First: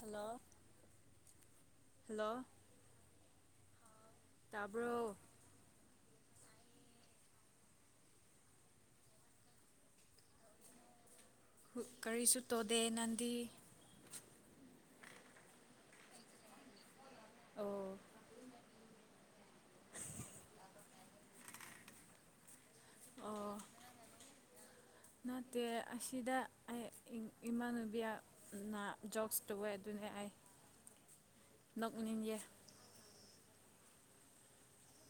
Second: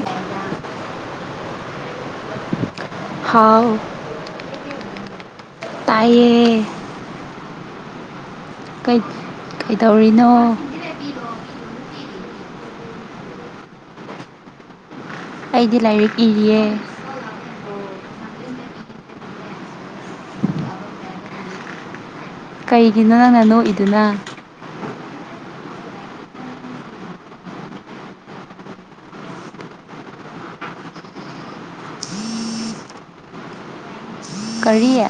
hello hello ꯍꯥꯎ bro ꯇꯌꯦ ꯀꯩꯗꯧꯔꯤꯅꯣ ꯀꯔꯤꯁꯨ ꯇꯧꯗꯦ ꯅꯪꯗꯤ ꯑꯩꯗꯤ ꯂꯥꯏꯔꯤꯛ ꯏꯔꯤꯌꯦ ꯑꯣ ꯀꯩꯒꯤꯅꯣ ꯅꯪꯅ ꯑꯣ ꯅꯣꯛꯏꯗꯨꯅ ꯅꯠꯇꯦ ꯑꯁꯤꯗ ꯑꯩ ꯏꯃꯥꯟꯅꯨꯕꯤꯅ ꯖꯣꯣꯛꯁ ꯇꯧꯋꯦ ꯑꯗꯨꯅꯦ ꯑꯩ ꯑꯗ ꯎꯦ ꯀꯔꯤꯌꯦ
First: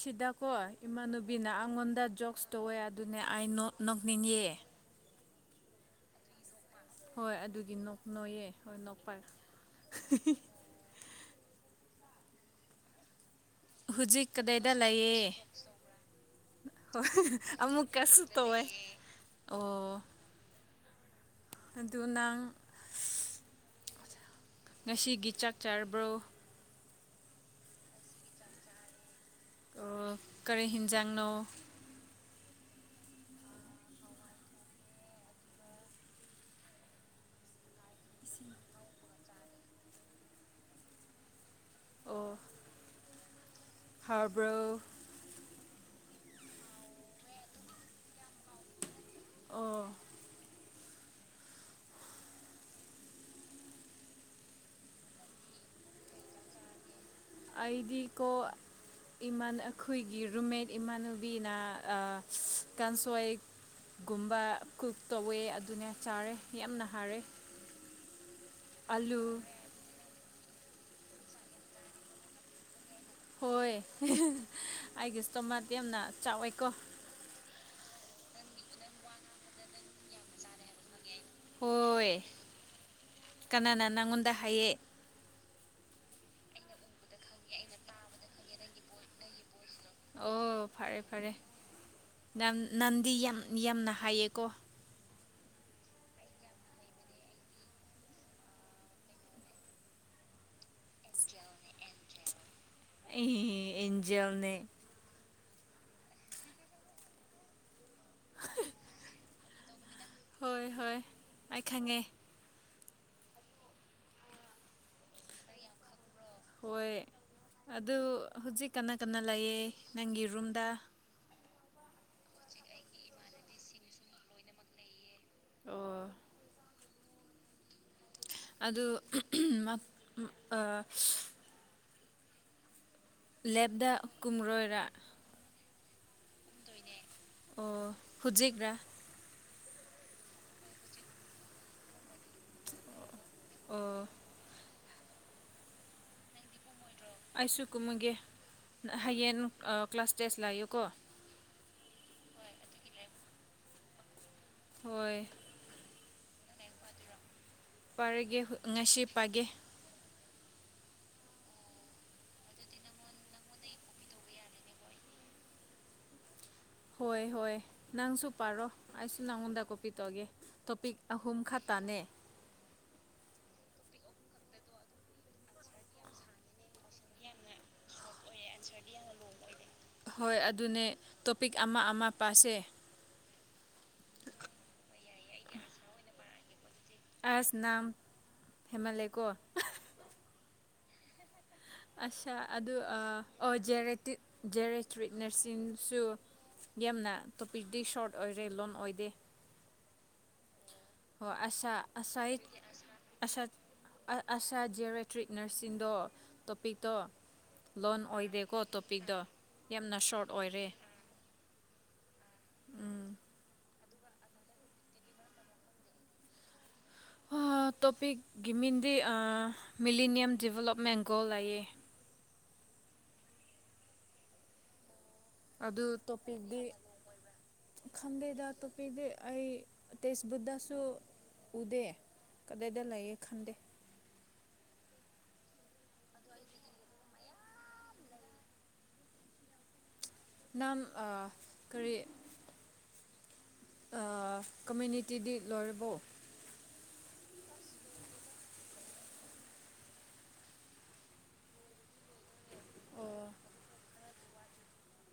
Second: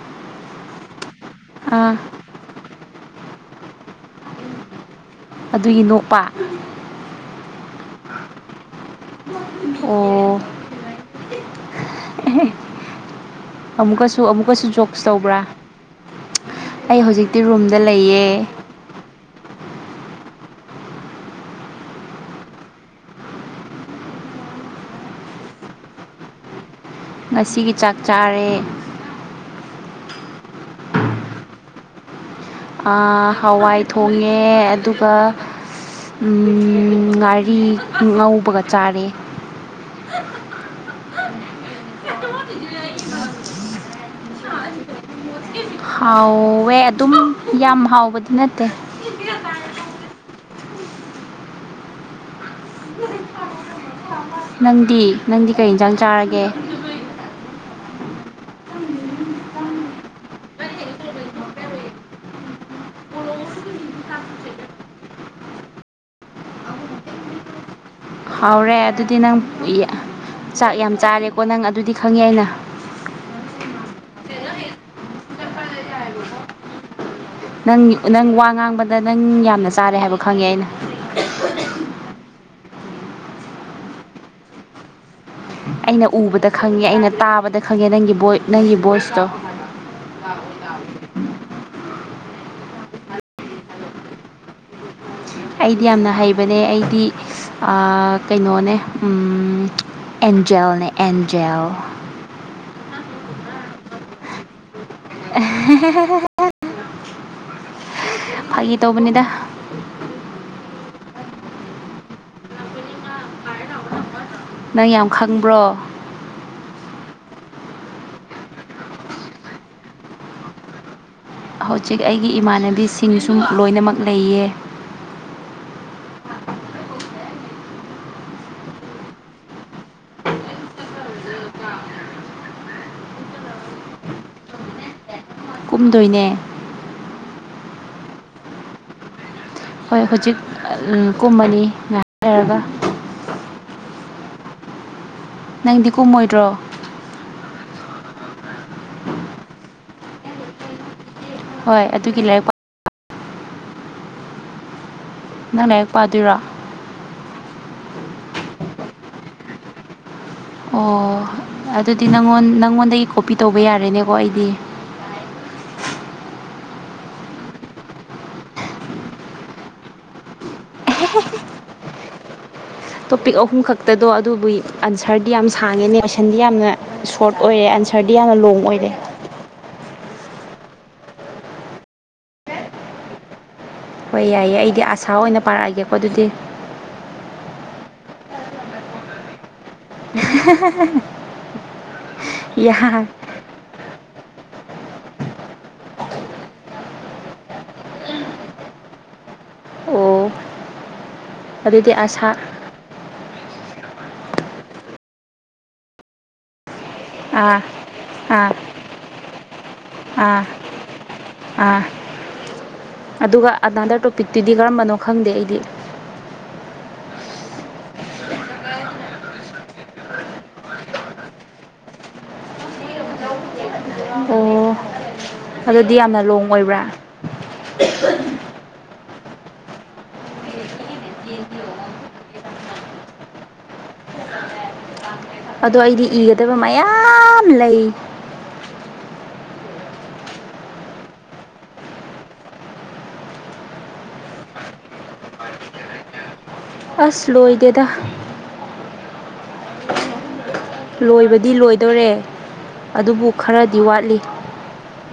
ꯁꯤꯗꯀꯣ ꯏꯃꯥꯟꯅꯨꯕꯤꯅ ꯑꯥ ꯑꯩꯉꯣꯟꯗ ꯖꯣꯛꯁ ꯇꯧꯋꯦꯗ ꯑꯗꯨꯅꯦ ꯑꯩ ꯅꯣꯛꯅꯤꯡꯉ ꯑꯗꯨꯒꯤ ꯅꯣꯄꯥ ꯍꯣꯏ ꯑꯗꯨꯒꯤ ꯅꯣꯛ ꯅꯣꯏꯌꯦ ꯍꯣꯏ ꯅꯣꯛꯄꯥꯏ ꯑꯣ ꯑꯃꯨꯛꯀꯁꯨ ꯍꯧꯖꯤꯛ ꯑꯃꯨꯛꯀꯁꯨ ꯖꯣꯛꯁ ꯇꯧꯕ꯭ꯔꯥ ꯑꯩ ꯍꯧꯖꯤꯛꯇꯤ ꯔꯨꯝꯗ ꯑꯃꯃꯨꯛ ꯀꯁꯨ ꯇ ꯂꯩꯌꯦ ꯑꯣꯏ ꯑꯣ ꯑꯗꯨ ꯅꯪ ꯉꯁꯤꯒꯤ ꯆꯥꯛ ꯆꯥꯔꯕ꯭ꯔꯣ ꯉꯁꯤꯒꯤ ꯆꯥꯛ ꯆꯥꯔꯦ ꯑꯣ ꯀꯔꯤ ꯍꯤꯟꯖꯥꯡꯅꯣ ꯍꯋꯥꯏ ꯊꯣꯡꯉꯦ ꯑꯗꯨꯒ ꯉꯥꯔꯤ ꯉꯧꯕꯒ ꯆꯥꯔꯦ [unintelligible] [unintelligible] ꯇꯕꯔꯣ ꯍꯥꯎꯋꯦ ꯑꯗꯨꯝ ꯌꯥꯝ ꯍꯥꯎꯕꯗꯤ ꯅꯠꯇꯦ ꯑꯣ ꯅꯪꯗꯤ ꯅꯪꯗꯤ ꯀꯩ ꯌꯦꯟꯁꯥꯡ ꯆꯥꯔꯒꯦ ꯑꯩꯗꯤ ꯀꯣ ꯏꯃꯥꯅ ꯑꯩꯈꯣꯏ ꯔꯨꯝꯃꯦꯠ ꯏꯃꯥꯟꯅꯨꯕꯤꯅ ꯀꯥꯡꯥꯟꯁꯣꯏ ꯒꯨꯝꯕ ꯀꯛ ꯇꯧꯋꯦ ꯑꯗꯨꯅꯦ ꯆꯥꯔꯦ ꯌꯥꯝꯅ ꯍꯥꯔꯦ ꯍꯥꯎꯔꯦ ꯑꯗꯨꯗꯤ ꯅꯪ ꯆꯥꯛ ꯌꯥꯝ ꯆꯥꯔꯦꯀꯣ ꯅꯪ ꯑꯗꯨꯗꯤ ꯈꯪꯉꯦ ꯑꯩꯅ ꯍꯣꯏ ꯑꯩꯒꯤ ꯏꯁꯇꯣꯃꯥꯗꯤ ꯌꯥꯝꯅ ꯆꯥꯎꯋꯦꯀꯣ ꯅꯪ ꯅꯪ ꯋꯥ ꯉꯥꯡꯕꯗ ꯅꯪ ꯌꯥꯝꯅ ꯆꯥꯔꯦ ꯍꯥꯏꯕ ꯈꯪꯉꯦ ꯑꯩꯅ ꯍꯣꯏ ꯀꯅꯥꯅ ꯅꯪꯉꯣꯟꯗ ꯍꯥꯏꯌꯦ ꯑꯩꯅ ꯎꯕꯗ ꯈꯪꯉꯦ ꯑꯩꯅ ꯇꯥꯕꯗ ꯈꯪꯉꯦ ꯅꯪꯒꯤ ꯅꯪꯒꯤ ꯚꯣꯏꯁꯇꯣ ꯑꯣ [inaudible] ꯐꯔꯦ ꯐꯔꯦ ꯅꯟꯗꯤ ꯌꯥꯝ ꯌꯥꯝꯅ ꯍꯥꯏꯌꯦꯀꯣ ꯑꯩꯗꯤ ꯌꯥꯝꯅ ꯍꯩꯕꯅꯦ ꯑꯩꯗꯤ ꯀꯩꯅꯣꯅꯦ ꯑꯦꯟꯖꯦꯜꯅꯦ ꯑꯦꯟꯖꯦꯜ ꯑꯩ ꯏꯟꯖꯦꯜꯅꯦ [unintelligible] ꯐꯥꯒꯤ ꯇꯧꯕꯅꯤꯗ ꯍꯣꯏ ꯍꯣꯏ ꯑꯩ ꯈꯪꯉꯦ ꯅꯪ ꯌꯥꯝ ꯈꯪꯕ꯭ꯔꯣ ꯍꯣꯏ ꯑꯗꯨ ꯍꯧꯖꯤꯛ ꯀꯅꯥ ꯀꯟꯅ ꯂꯩꯌꯦ ꯅꯪꯒꯤ ꯔꯨꯝꯗ ꯍꯧꯖꯤꯛ ꯑꯩꯒꯤ ꯏꯃꯥꯟꯅꯕꯤꯁꯤꯡꯁꯨ ꯂꯣꯏꯅꯃꯛ ꯂꯩꯌꯦ ꯑꯣ ꯑꯗꯨ ꯂꯦꯞꯗ ꯀꯨꯝꯔꯣꯏꯔ ꯀꯨꯝꯗꯣꯏꯅꯦ ꯑꯣ ꯍꯨꯗꯦꯛꯔꯥ ꯍꯣꯏ ꯍꯧꯖꯤꯛ ꯀꯨꯝꯃꯅꯤ ꯉꯥꯏꯅꯔꯒ ꯑꯣ ꯅꯪꯗꯤ ꯀꯨꯝꯃꯣꯏꯗ꯭ꯔꯣ ꯑꯩꯁꯨ ꯀꯨꯝꯃꯨꯒꯦ ꯍꯌꯦꯡ ꯀ꯭ꯂꯥꯁ ꯇꯦꯁ ꯂꯥꯛꯌꯨꯀꯣ ꯍꯣꯏ ꯑꯗꯨꯒꯤ ꯂꯥꯏꯔꯤꯛꯄ ꯍꯣꯏ ꯅꯪ ꯂꯥꯏꯔꯤꯛ ꯄꯥꯗꯣꯏꯔꯣ ꯄꯔꯒꯦ ꯉꯁꯤ ꯄꯥꯒꯦ ꯑꯣ ꯑꯗꯨꯗꯤ ꯅꯪꯉꯣꯟ ꯅꯪꯉꯣꯟꯗꯒꯤ ꯀꯣꯄꯤ ꯇꯧꯕ ꯌꯥꯔꯦꯅꯦꯀꯣ ꯑꯩꯗꯤ [inaudible] ꯍꯣꯏ ꯍꯣꯏ ꯅꯪꯁꯨ ꯄꯥꯔꯣ ꯑꯩꯁꯨ ꯅꯪꯉꯣꯟꯗ ꯀꯣꯄꯤ ꯇꯧꯑꯒꯦ ꯇꯣꯄꯤꯛ ꯑꯍꯨꯝ ꯈꯛꯇ ꯆꯅꯦ ꯇꯣꯄꯤꯛ ꯑꯍꯨꯝ ꯈꯛꯇꯗꯣ ꯑꯗꯨꯕꯨꯒꯤ ꯑꯟꯁꯔꯗꯤ ꯌꯥꯝ ꯁꯥꯡꯉꯦꯅꯦ ꯀꯣꯏꯁꯟꯗꯤ ꯌꯥꯝꯅ ꯁꯣꯔꯠ ꯑꯣꯏꯔꯦ ꯑꯟꯁꯔ ꯁꯔꯗꯤ ꯌꯥꯝꯅ ꯂꯣꯡ ꯑꯣꯏꯔꯦ ꯍꯣꯏ ꯑꯗꯨꯅꯦ ꯇꯣꯄꯤꯛ ꯑꯃ ꯑꯃ ꯄꯥꯁꯦ ꯍꯣꯏ ꯌꯥꯏꯌꯦ ꯑꯩꯗꯤ ꯑꯁꯥ ꯑꯣꯏꯅ ꯄꯥꯔꯛꯑꯒꯦꯀꯣ ꯑꯗꯨꯗꯤ ꯑꯁꯅꯥꯝ ꯍꯦꯃꯥꯂꯦꯀꯣ [inaudible] ꯑꯁꯥ ꯑꯗꯨ ꯌꯥꯏ ꯖꯦꯔꯦꯇ꯭ꯔꯤꯠꯅꯁꯤꯡꯁꯨ ꯌꯥꯝꯅ ꯇꯣꯄꯤꯛꯇꯛꯇꯤ ꯁꯣꯔꯠ ꯑꯣꯏꯔꯦ ꯂꯣꯟ ꯑꯣꯏꯗꯦ ꯑꯣ ꯍ ꯑꯥ ꯑꯗꯨꯗꯤ ꯑꯥ ꯍ ꯑꯁꯥ ꯑꯁ ꯑꯁꯥ ꯖꯤꯌꯣꯃꯦꯦꯇ꯭ꯔꯤꯛ ꯅꯔꯁꯤꯡꯗꯣ ꯇꯣꯄꯤꯛ ꯇꯣ ꯑꯥ ꯂꯣꯟ ꯑꯥ ꯑꯣꯏꯗꯦꯀꯣ ꯇꯣꯄꯤꯛꯇꯣ ꯌꯥꯝꯅ ꯁꯣꯔꯠ ꯑꯣꯏꯔꯦ ꯑ ꯑꯗꯨꯒ ꯑꯗ ꯇꯣꯄꯤꯛꯇꯨꯗꯤ ꯀꯔꯝꯕꯅꯣ ꯈꯪꯗꯦ ꯑꯩꯗꯤ ꯑꯣ ꯇꯣꯄꯤꯛ ꯒꯤꯃꯤꯟꯗꯤ ꯃꯤꯂꯤꯅꯤꯌꯝ ꯗꯗꯤꯕꯂꯞꯃꯦꯟꯒꯣ ꯂꯌꯦ ꯑꯣ ꯑꯗꯨ ꯑꯗꯨꯗꯤ ꯌꯥꯝꯅ ꯂꯣꯡ ꯇꯣꯞꯗꯤ ꯑꯣꯏꯕ꯭ꯔꯥ ꯈꯗꯦꯗ ꯐ ꯑꯩ ꯇꯁ ꯕꯙꯁꯨꯣ ꯎꯗ ꯀꯗꯥꯏꯗ ꯂꯩꯌꯦ ꯈꯟꯗꯦ ꯑꯗꯣ ꯑꯩꯗꯤ ꯏꯒꯗꯕ ꯃꯌꯥꯝ ꯂꯩ ꯅꯝ ꯀꯔꯤ ꯀꯃꯨꯅꯤꯇꯤꯗꯤ ꯂꯣꯏꯔꯕꯎ ꯑꯁ ꯂꯣꯏꯗꯦꯗ ꯂꯣꯏꯕꯗꯤ ꯂꯣꯏꯗꯣꯔꯦ ꯑꯗꯨꯕꯨ ꯑꯣ ꯈꯔꯗꯤ ꯋꯥꯠꯂꯤ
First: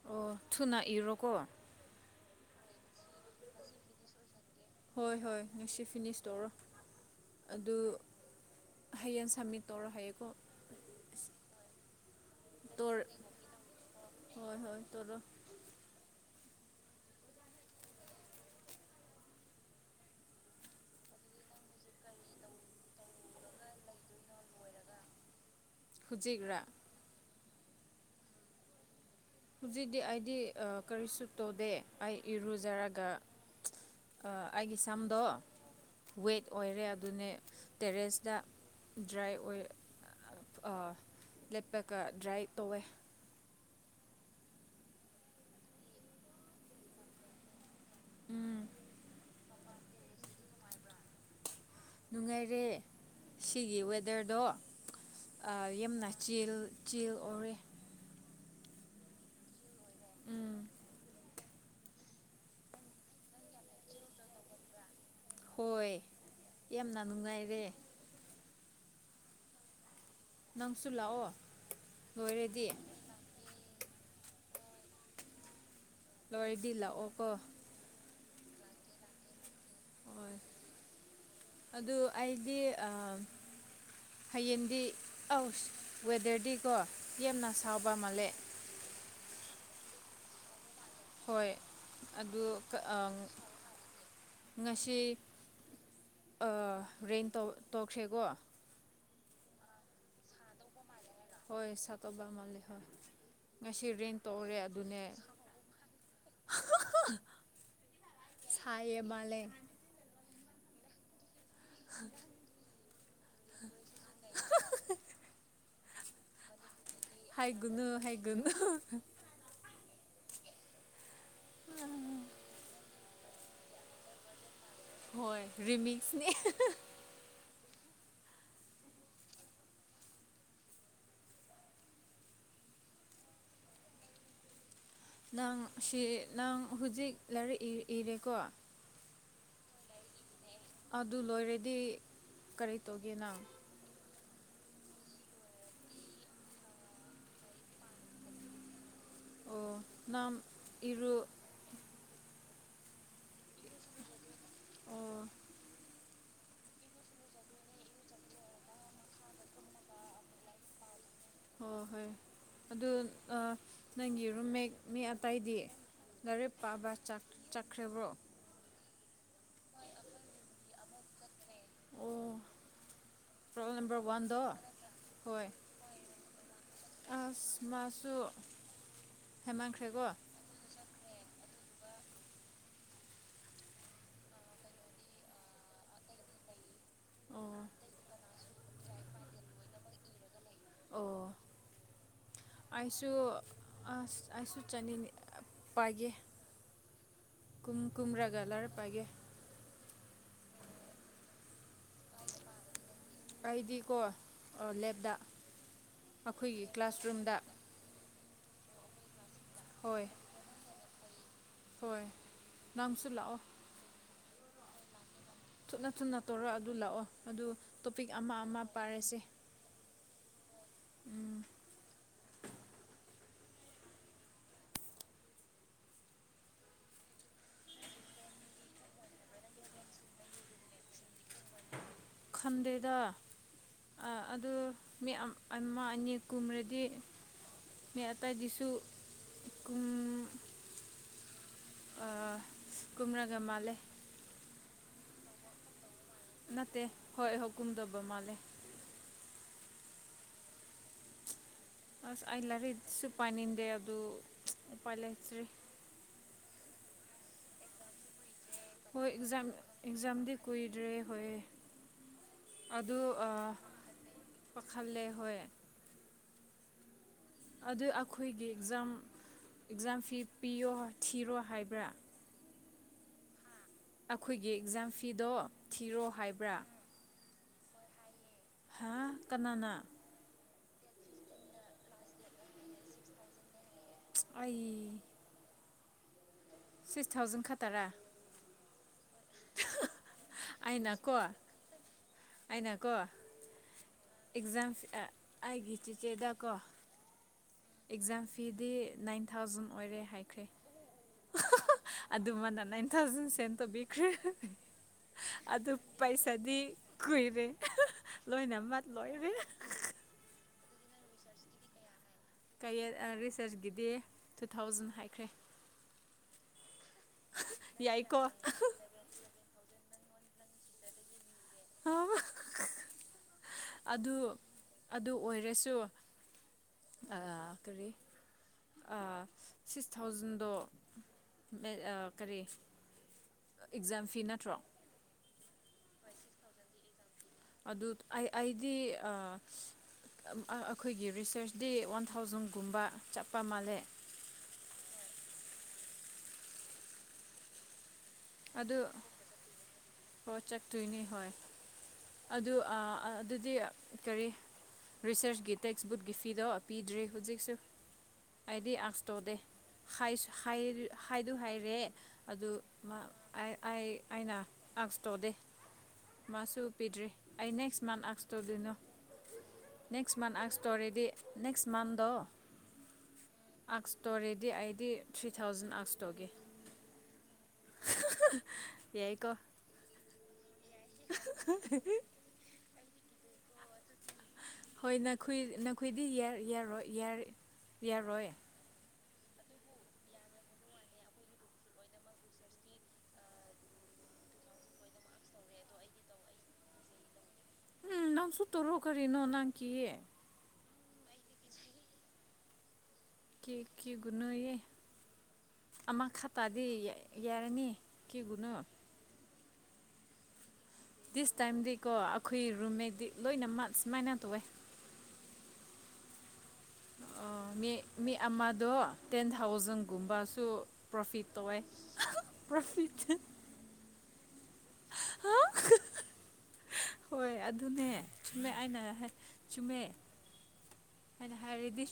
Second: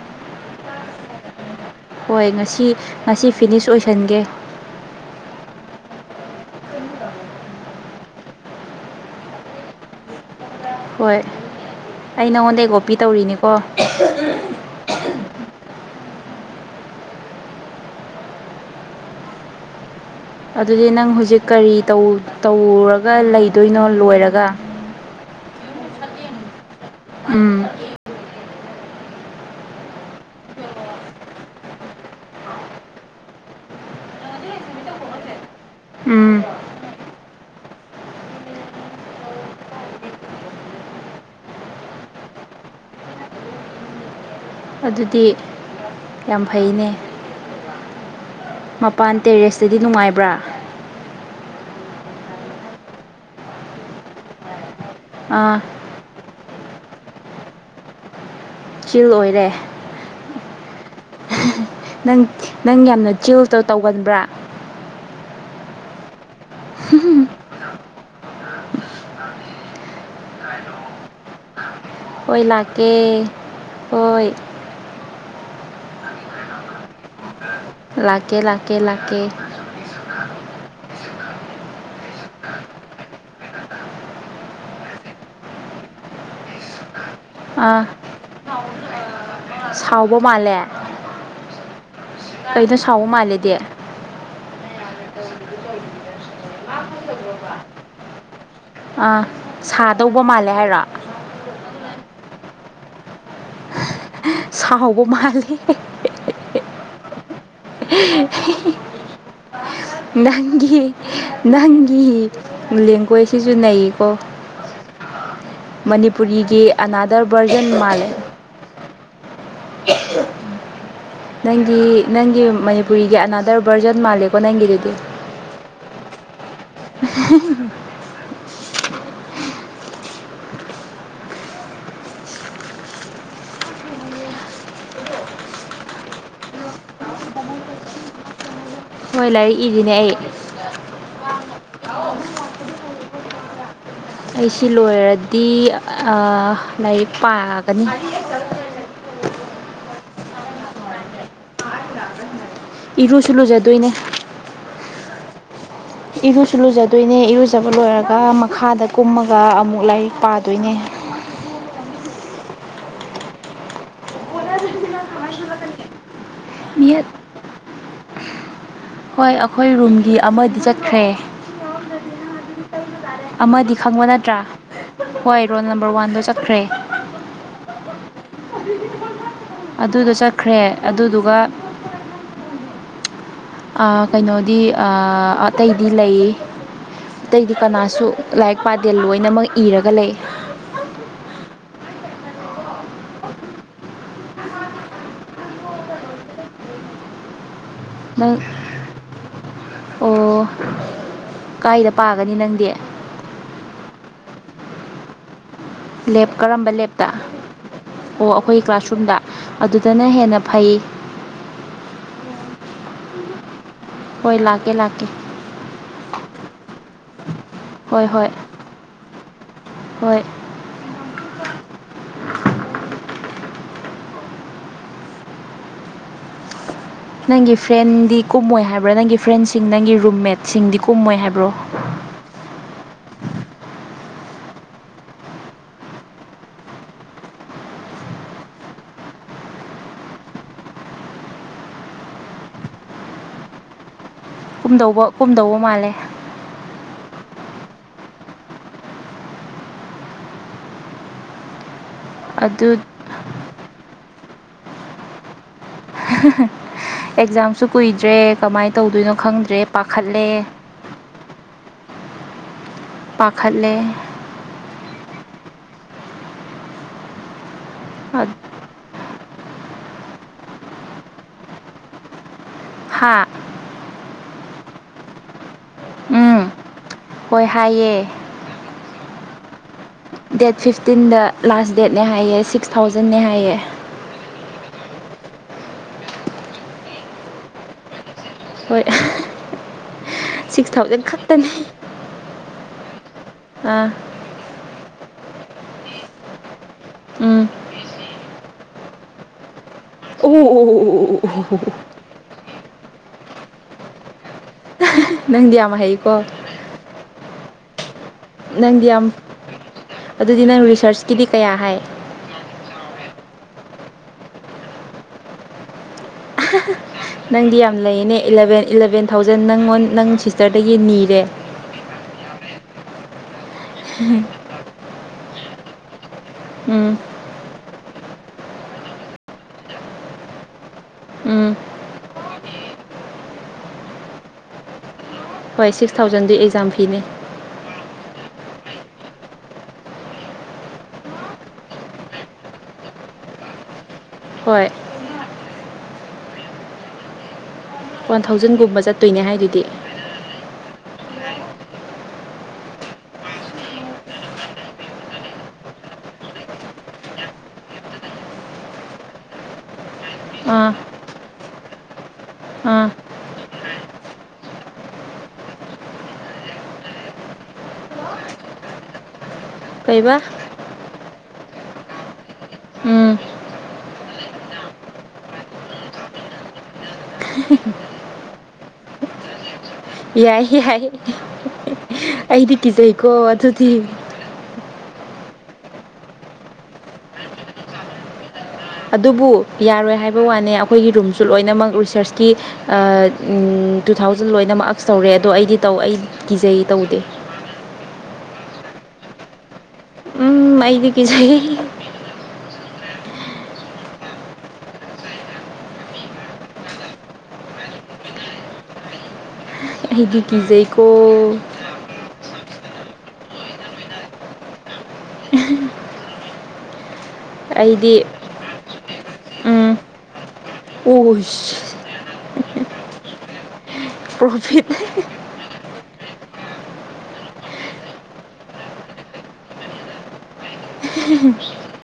ꯑꯣ ꯊꯨꯅ ꯏꯔꯣꯀꯣ ꯍꯣꯏ ꯉꯁꯤ ꯉꯁꯤ ꯐꯤꯅꯤꯁ ꯑꯣꯏꯁꯟꯒꯦ ꯍꯣꯏ ꯍꯣꯏ ꯉꯁꯤ ꯐꯤꯅꯤꯁ ꯇꯧꯔꯣ ꯑꯗꯨ ꯍꯌꯦꯡ ꯁꯝꯃꯤꯠ ꯇꯧꯔ ꯍꯥꯏꯌꯦꯀꯣ ꯍꯣꯏ ꯑꯩ ꯅꯉꯣꯟꯗ ꯀꯣꯄꯤ ꯇꯣꯔ ꯇꯧꯔꯤꯅꯤꯀꯣ ꯍꯣꯏ ꯍꯣꯏ ꯇꯧꯔꯣ ꯑꯗꯨꯗꯤ ꯅꯪ ꯍꯧꯖꯤꯛ ꯀꯔꯤ ꯇꯧꯔꯒ ꯂꯩꯗꯣꯏꯅꯣ ꯂꯣꯏꯔꯒ ꯍꯨꯖꯤꯒ꯭ꯔꯥ ꯎꯝ ꯍꯧꯖꯤꯛꯇꯤ ꯑꯩꯗꯤ ꯀꯔꯤꯁꯨ ꯇꯧꯗꯦ ꯑꯩ ꯏꯔꯨꯖꯔꯒ ꯑꯩꯒꯤ ꯁꯝꯗꯣ ꯎꯝ ꯋꯦꯠ ꯑꯣꯏꯔꯦ ꯑꯗꯨꯅꯦ ꯇꯦꯔꯦꯁꯇ ꯗ꯭ꯔꯥꯏ ꯑꯣꯏ ꯂꯦꯞꯄꯦꯛꯀ ꯗ꯭ꯔꯥꯏ ꯇꯧꯋꯦ ꯑꯗꯨꯗꯤ ꯌꯥꯝ ꯐꯩꯅꯦ ꯃꯄꯥꯟ ꯇꯦꯔꯦꯁꯇꯗꯤ ꯅꯨꯡꯉꯥꯏꯕ꯭ꯔꯥ ꯅꯨꯡꯉꯥꯏꯔꯦ ꯁꯤꯒꯤ ꯋꯦꯗꯔꯗꯣ ꯑꯥ ꯌꯨꯝꯅꯆꯦꯜ ꯆꯦꯜ ꯑꯣꯏꯔꯦ ꯆꯤꯜ ꯑꯣꯏꯔꯦ ꯅꯪ ꯅꯪ ꯌꯥꯝꯅ ꯆꯦꯜꯇ ꯇꯧꯒꯟꯕ꯭ꯔꯥ ꯍꯣꯏ ꯌꯥꯝꯅ ꯅꯨꯡꯉꯥꯏꯔꯦ ꯅꯪꯁꯨ ꯂꯥꯛꯑꯣ ꯍꯣꯏ ꯂꯣꯏꯔꯗꯤ ꯂꯥꯛꯀꯦ ꯍꯣꯏ ꯂꯣꯏꯗꯤꯜ ꯂꯛꯑꯣ ꯀꯣ ꯂꯥꯛꯒꯦ ꯂꯥꯛꯀꯦ ꯂꯀꯦ ꯍꯣꯏ ꯑꯗꯨ ꯑꯩꯗꯤ ꯍꯌꯦꯡꯗꯤ ꯑꯧ ꯋꯦꯗꯔꯗꯤꯀꯣ ꯌꯥꯝꯅ ꯑꯥ ꯁꯥꯎꯕ ꯃꯥꯜꯂꯦ ꯁꯥꯎꯕ ꯃꯥꯜꯂꯦ ꯍꯣꯏ ꯑꯗꯨ ꯀꯩꯅꯣ ꯁꯥꯎꯕ ꯃꯥꯜꯂꯦꯗꯤ ꯉꯁꯤ ꯔꯦꯟ ꯇꯧꯈ꯭ꯔꯦꯀꯣ ꯑꯥ ꯁꯥꯗꯧꯕ ꯃꯥꯜꯂꯦ ꯍꯥꯏꯔꯣ ꯍ ꯍ ꯉ ꯁꯥꯎꯣꯒ ꯃꯥꯜꯂꯤ [unintelligible] ꯁꯥꯏꯌꯦ ꯃꯥꯜꯂꯦ ꯅꯪꯒꯤ ꯅꯪꯒꯤ ꯂꯦꯡꯒ꯭ꯋꯦꯖꯁꯤꯁꯨ ꯅꯩꯌꯦꯀꯣ ꯃꯅꯤꯄꯨꯔꯤꯒꯤ ꯑꯅꯥꯗꯔ ꯚꯔꯖꯟ ꯍꯥꯏꯥꯏꯒꯨꯅꯨ ꯃꯥꯜꯂꯦ ꯍꯥꯏꯩꯒꯨꯅꯨ ꯅꯪꯒꯤ ꯅꯪꯒꯤ ꯃꯅꯤꯄꯨꯔꯤꯒꯤ ꯑꯅꯥꯗꯔ ꯕꯔꯖꯟ ꯃꯥꯜꯂꯦꯀꯣ ꯅꯪꯒꯤꯗꯤ ꯍꯣꯏ ꯔꯔꯤꯃꯤꯅꯦ [unintelligible] ꯅꯪ ꯁꯤ ꯅꯪ ꯍꯧꯖꯤꯛ ꯂꯥꯏꯔꯤꯛ ꯏꯔꯦꯀꯣ ꯍꯣꯏ ꯂꯥꯏꯔꯤꯛ ꯏꯗꯤꯅꯦ ꯑꯩ ꯑꯗꯨ ꯂꯣꯏꯔꯗꯤ ꯀꯔꯤ ꯇꯧꯒꯦꯅ ꯑꯩꯁꯤ ꯂꯣꯏꯔꯗꯤ ꯂꯥꯏꯔꯤꯛ ꯄꯥꯒꯅꯤ ꯑꯣ ꯅꯝ ꯏꯔꯣ ꯏꯔꯨꯁꯨ ꯂꯨꯖꯗꯣꯏꯅꯦ ꯑꯣ ꯏꯔꯨꯁꯨ ꯂꯨꯖꯗꯣꯏꯅꯦ ꯏꯔꯨꯖꯕ ꯂꯣꯏꯔꯒ ꯃꯈꯥꯗ ꯀꯨꯝꯃꯒ ꯑꯃꯨꯛ ꯂꯥꯏꯔꯤꯛ ꯄꯥꯗꯣꯏꯅꯦ ꯍ ꯍꯣꯏ ꯑꯗꯨ ꯅꯪꯒꯤ ꯔꯨꯝ ꯃ ꯃꯤ ꯑꯇꯥꯏꯗꯤ ꯗꯥꯏꯔꯦ ꯄꯥꯕꯥ ꯃꯤꯠ ꯆꯠꯈ꯭ꯔꯔꯤꯕ꯭ꯔꯣ ꯍꯣꯏ ꯑꯩꯈꯣꯏ ꯔꯨꯝꯒꯤ ꯑꯃꯗꯤ ꯆꯠꯈ꯭ꯔꯦ ꯑꯣ ꯑꯃꯗꯤ ꯄ꯭ꯔꯣꯕ꯭ꯂꯦꯝ ꯅꯝꯕꯔ ꯈꯪꯕ ꯅꯠꯇ꯭ꯔꯥ ꯋꯥꯟꯗꯣ ꯍꯣꯏ ꯔꯣꯜ ꯅꯝꯕꯔ ꯋꯥꯟꯗꯣ ꯆꯠꯈ꯭ꯔꯦ ꯑꯁ ꯃꯥꯁꯨ ꯍꯦꯃꯟꯈ꯭ꯔꯦꯀꯣ ꯑꯗꯨꯗ ꯆꯠꯈ꯭ꯔꯦ ꯑꯗꯨꯗꯨꯒ ꯀꯩꯅꯣꯗꯤ ꯑꯇꯩꯗꯤ ꯂꯩ ꯑꯣ ꯑꯇꯩꯗꯤ ꯀꯅꯥꯁꯨ ꯂꯥꯏꯔꯤꯛ ꯄꯥꯗꯦꯜ ꯂꯣꯏꯅꯃꯛ ꯏꯔꯒ ꯂꯩ ꯑꯣ ꯑꯩꯁꯨ ꯑ ꯑꯩꯁꯨ ꯆꯅꯤ ꯄꯥꯏꯒꯦ ꯀꯨꯝꯨꯝ ꯅꯪ ꯀꯨꯃꯔꯥꯒꯂꯔ ꯄꯥꯏꯒꯦ ꯑꯣ ꯀꯥꯏꯗ ꯄꯥꯒꯅꯤ ꯅꯪꯗꯤ ꯂꯦꯞꯗꯥꯛ ꯂꯦꯞ ꯀꯔꯝꯕ ꯂꯦꯞꯇ ꯑꯣ ꯑꯩꯈꯣꯏꯒꯤ ꯀ꯭ꯂꯥꯁꯔꯨꯝꯗ ꯑꯗꯨꯗꯅ ꯍꯣꯏ ꯍꯦꯟꯅ ꯐꯩ ꯍꯣꯏ ꯅꯪꯁꯨ ꯂꯥꯛꯑꯣ ꯍꯣꯏ ꯂꯥꯛꯀꯦ ꯂꯥꯛꯀꯦ ꯊꯨꯅ ꯊꯨꯅ ꯇꯧꯔꯒ ꯑꯗꯨ ꯂꯥꯛꯑꯣ ꯑꯗꯨ ꯍꯣꯏ ꯇꯣꯄꯤꯛ ꯍꯣꯏ ꯑꯃ ꯑꯃ ꯄꯥꯔꯁꯦ ꯍꯣꯏ ꯎꯝ ꯅꯪꯒꯤ ꯐ꯭ꯔꯦꯟꯗꯤ ꯀꯨꯝꯃꯣꯏ ꯍꯥꯏꯕ꯭ꯔꯥ ꯅꯪꯒꯤ ꯐ꯭ꯔꯦꯟꯁꯤꯡ ꯅꯪꯒꯤ ꯔꯨꯝꯃꯦꯠꯁꯤꯡꯗꯤ ꯀꯨꯝꯃꯣꯏ ꯍꯥꯏꯕ꯭ꯔꯣ ꯈꯟꯗꯦꯗ ꯑꯗꯨ ꯃꯤ ꯑꯃꯥ ꯑꯅꯤ ꯀꯨꯝꯔꯗꯤ ꯃꯦꯇꯥ ꯤꯁꯨ ꯀ ꯀꯨꯝꯨꯝꯔꯥꯒ ꯃꯥꯂꯦ ꯀꯨꯝꯗꯧꯕ ꯀꯨꯝꯗꯧꯕ ꯃꯥꯜꯂꯦ ꯅꯇ ꯍꯣꯏ ꯍꯨꯀꯨꯨꯝꯗꯕꯃꯂꯦ ꯑꯁ ꯑꯩ ꯑꯗꯨ ꯂꯩꯔꯤꯁꯨ ꯄꯥꯏꯅꯤꯡꯗꯦ ꯑꯗꯨ ꯎꯄꯥꯏ ꯂꯩꯇ꯭ꯔꯤ ꯑꯦꯛꯖꯥꯝꯁꯨ ꯀꯨꯏꯗ꯭ꯔꯦ ꯀꯃꯥꯏꯅ ꯍꯣꯏ ꯇꯧꯗꯣꯏꯅꯣ ꯑꯦꯛꯖꯥꯝ ꯈꯪꯗ꯭ꯔꯦ ꯄꯥꯈꯠꯂꯦ ꯑꯦꯛꯖꯥꯝꯗꯤ ꯀꯨꯏꯗ꯭ꯔꯦ ꯍꯣꯏ ꯑꯗꯨ ꯄꯈꯠꯂꯦ ꯈꯜꯦ ꯍ ꯑꯗꯨ ꯑꯩꯈꯣꯏꯒꯤ ꯑꯦꯛꯖꯥꯝ ꯑꯦꯛꯖꯥꯝ ꯐꯤ ꯄꯤꯌꯣ ꯊꯤꯔꯣ ꯍꯥꯏꯕ꯭ꯔꯥ ꯍꯥ ꯑꯩꯈꯣꯏꯒꯤ ꯑꯦꯛꯖꯥꯝ ꯐꯤꯗꯣ ꯊꯤꯔꯣ ꯍꯥꯏꯕ꯭ꯔꯥ ꯑꯣꯏꯍꯌꯦꯌꯦ ꯍꯥ ꯀꯅꯥꯅ ꯗꯦꯠ ꯐꯤꯐꯇꯤꯟꯗ ꯂꯥꯁ ꯗꯦꯠꯅꯦ ꯍꯥꯏꯌꯦ ꯁꯤꯛꯁ ꯊꯥꯎꯖꯟꯅꯦ ꯍꯥꯏꯌꯦ ꯑꯩ ꯁꯤꯛꯁ ꯊꯥꯎꯖꯟ ꯈꯠꯇꯔꯥ ꯍꯣꯏ ꯁꯤꯛꯁ ꯊꯥꯎꯖꯟ ꯑꯩꯅꯀꯣ ꯈꯛꯇꯅꯦ ꯑꯩꯅꯀꯣ ꯑꯦꯛꯖꯥꯝ ꯑꯩꯒꯤ ꯆꯤꯆꯦꯗꯀꯣ ꯎꯝ ꯑꯦꯛꯖꯥꯝ ꯐꯤꯗꯤ ꯅꯥꯏꯟ ꯊꯥꯎꯖꯟ ꯑꯣꯏꯔꯦ ꯍꯥꯏꯈ꯭ꯔꯦ ꯎ ꯎ ꯑꯗꯨꯃꯅ ꯅꯥꯏꯟ ꯊꯥꯎꯖꯟ ꯁꯦꯟ ꯇꯧꯕꯤꯈ꯭ꯔꯦ ꯅꯪꯗꯤ ꯌꯥꯝ ꯑꯗꯨ ꯍꯩꯀꯣ ꯄꯩꯁꯥꯗꯤ ꯀꯨꯏꯔꯦ ꯂꯣꯏꯅꯦꯃ ꯅꯪꯗꯤ ꯂꯣꯏꯅꯦ ꯁꯔꯆꯀꯤꯗꯤ ꯀꯌꯥ ꯍꯥꯏ ꯀ ꯔꯤꯁꯔꯁꯀꯤꯗꯤ ꯇꯨ ꯊꯥꯎꯖꯟ ꯍꯥꯏꯈ꯭ꯔꯦ ꯅꯪꯗꯤ ꯌꯥꯝ ꯌꯥꯏꯀꯣ ꯂꯩꯌꯦꯅꯦꯂꯚꯦꯟ ꯏꯂꯚꯦꯟ ꯊꯥꯎꯖꯟ ꯅꯪꯉꯣꯟ ꯅꯪ ꯁꯤꯁꯇꯔꯗꯒꯤ ꯅꯤꯔꯦ ꯑꯗꯨ ꯑꯗꯨ ꯑꯣꯏꯔꯁꯨ ꯎꯝ ꯀꯔꯤ ꯁꯤꯛꯁ ꯊꯥꯎꯖꯟꯗꯣ ꯎꯝ ꯀꯔꯤ ꯑꯦꯛꯖꯥꯝ ꯐꯤ ꯅꯠꯇ꯭ꯔꯣ ꯍꯣꯏ ꯁꯤꯛꯁ ꯊꯥꯎꯖꯟꯗꯨ ꯑꯦꯛꯖꯥꯝ ꯐꯤꯅꯦ ꯑꯗꯨ ꯑꯩ ꯑꯩꯗꯤ ꯑꯩꯈꯣꯏꯒꯤ ꯔꯤꯁꯔꯁꯗꯤꯤ ꯋꯥꯟ ꯊꯥꯎꯖꯟꯒꯨꯝꯕ ꯆꯠꯄ ꯃꯥꯜꯂꯦ ꯍꯣꯏ ꯋꯥꯟ ꯑꯗꯨ ꯊꯥꯎꯖꯟꯒꯨꯝꯕ ꯆꯠꯇꯣꯏꯅꯦ ꯍꯥꯏꯗꯨꯗꯤ ꯇꯣꯏꯅꯤ ꯍꯣꯏ ꯑꯗꯨ ꯑꯗꯨꯗꯤ ꯀꯔꯤ ꯔꯤꯁꯔꯁꯀꯤ ꯇꯦꯛꯁꯕꯨꯛꯀꯤ ꯐꯤꯗꯣ ꯄꯤꯗ꯭ꯔꯦ ꯍꯧꯖꯤꯛꯁꯨ ꯑꯩꯗꯤ ꯑꯁꯇꯣꯗꯦ ꯑꯥ ꯍꯥꯏꯗꯨ ꯍꯥꯏꯔꯦ ꯑꯗꯨ ꯑꯥ ꯑꯅꯥ ꯑꯁꯇꯣ ꯗꯦ ꯃꯥꯁꯨ ꯎ ꯄꯤꯗ꯭ꯔꯤ ꯑꯩ ꯅꯦꯛꯁ ꯃꯥꯟ ꯑꯁ ꯇꯧꯗꯣꯏꯅꯣ ꯅꯦꯛꯁ ꯀꯩꯕꯥ ꯃꯥꯟꯊ ꯑ ꯏꯁꯇꯣꯔꯤꯦꯗꯤ ꯅꯦꯛꯁ ꯃꯥꯟꯊ ꯗ ꯎꯝ ꯑꯛꯁꯇꯣꯔꯤꯦꯗꯤ ꯑꯩꯗꯤ ꯊ꯭ꯔꯤ ꯊꯥꯎꯖꯟ ꯑꯛꯁꯇꯣꯒꯤ ꯌꯦꯡꯀꯣ ꯌꯥꯏ ꯌꯥꯏ ꯑꯩꯗꯤ ꯀꯤꯖꯩꯀꯣ ꯑꯗꯨꯗꯤ ꯍꯣꯏ ꯅꯈꯣꯏ ꯅꯈꯣꯏꯗꯤꯣꯏ ꯌꯥꯔꯣꯏ ꯑꯗꯨꯕꯨ ꯌꯥꯔꯣꯏ ꯍꯥꯏꯕ ꯋꯥꯅꯦ ꯑꯩꯈꯣꯏꯒꯤ ꯔꯨꯝꯁꯨ ꯂꯣꯏꯅꯃꯛ ꯔꯤꯁꯔꯁꯀꯤ ꯇꯨ ꯊꯥꯎꯖꯟ ꯂꯣꯏꯅꯃꯛ ꯑꯁ ꯇꯧꯔꯦ ꯑꯗꯣ ꯑꯩꯗꯤ ꯇꯧ ꯑꯩ ꯀꯤꯖꯩ ꯇꯧꯗꯦ ꯎꯝ ꯅꯝ ꯁꯨꯇꯣꯔ ꯍꯣ ꯀꯔꯤꯅꯣ ꯅꯪ ꯀꯌꯦ ꯝ ꯑꯩꯗꯤꯗꯒꯤꯁꯤ ꯀꯦ ꯀꯦ ꯨꯅꯥꯦ ꯑꯃꯥ ꯇꯥꯗꯤ ꯌꯥꯔꯅꯤ ꯀꯤꯒꯨꯅꯨ ꯑꯩꯒꯤ ꯆꯖꯦꯣ ꯗꯤꯁ ꯇꯥꯏꯝꯗꯤꯀꯣ ꯑꯩꯈꯣꯏ ꯔꯨꯝꯃꯦꯗꯤ ꯂꯣꯏꯅꯃꯛ ꯁꯨꯃꯥꯏꯅ ꯇꯧꯋꯦ ꯑꯣ ꯃꯤ ꯑꯩꯗꯤ ꯃꯤ ꯑꯃꯗꯣ ꯇꯦꯟ ꯎꯝ ꯊꯥꯎꯖꯟꯒꯨꯝꯕ ꯁꯨ ꯄ꯭ꯔꯣꯐꯤꯠ ꯇꯧꯋꯏ ꯄ꯭ꯔꯣꯐꯤꯠꯁꯨ ꯄ꯭ꯔꯣꯐꯤꯠ ꯍꯣꯏ ꯑꯗꯨꯅꯦ ꯆꯨꯝꯃꯦ ꯑꯩꯅ ꯆꯨꯝꯃꯦ ꯑꯩꯅ ꯍꯥꯏꯔꯗꯤ [unintelligible]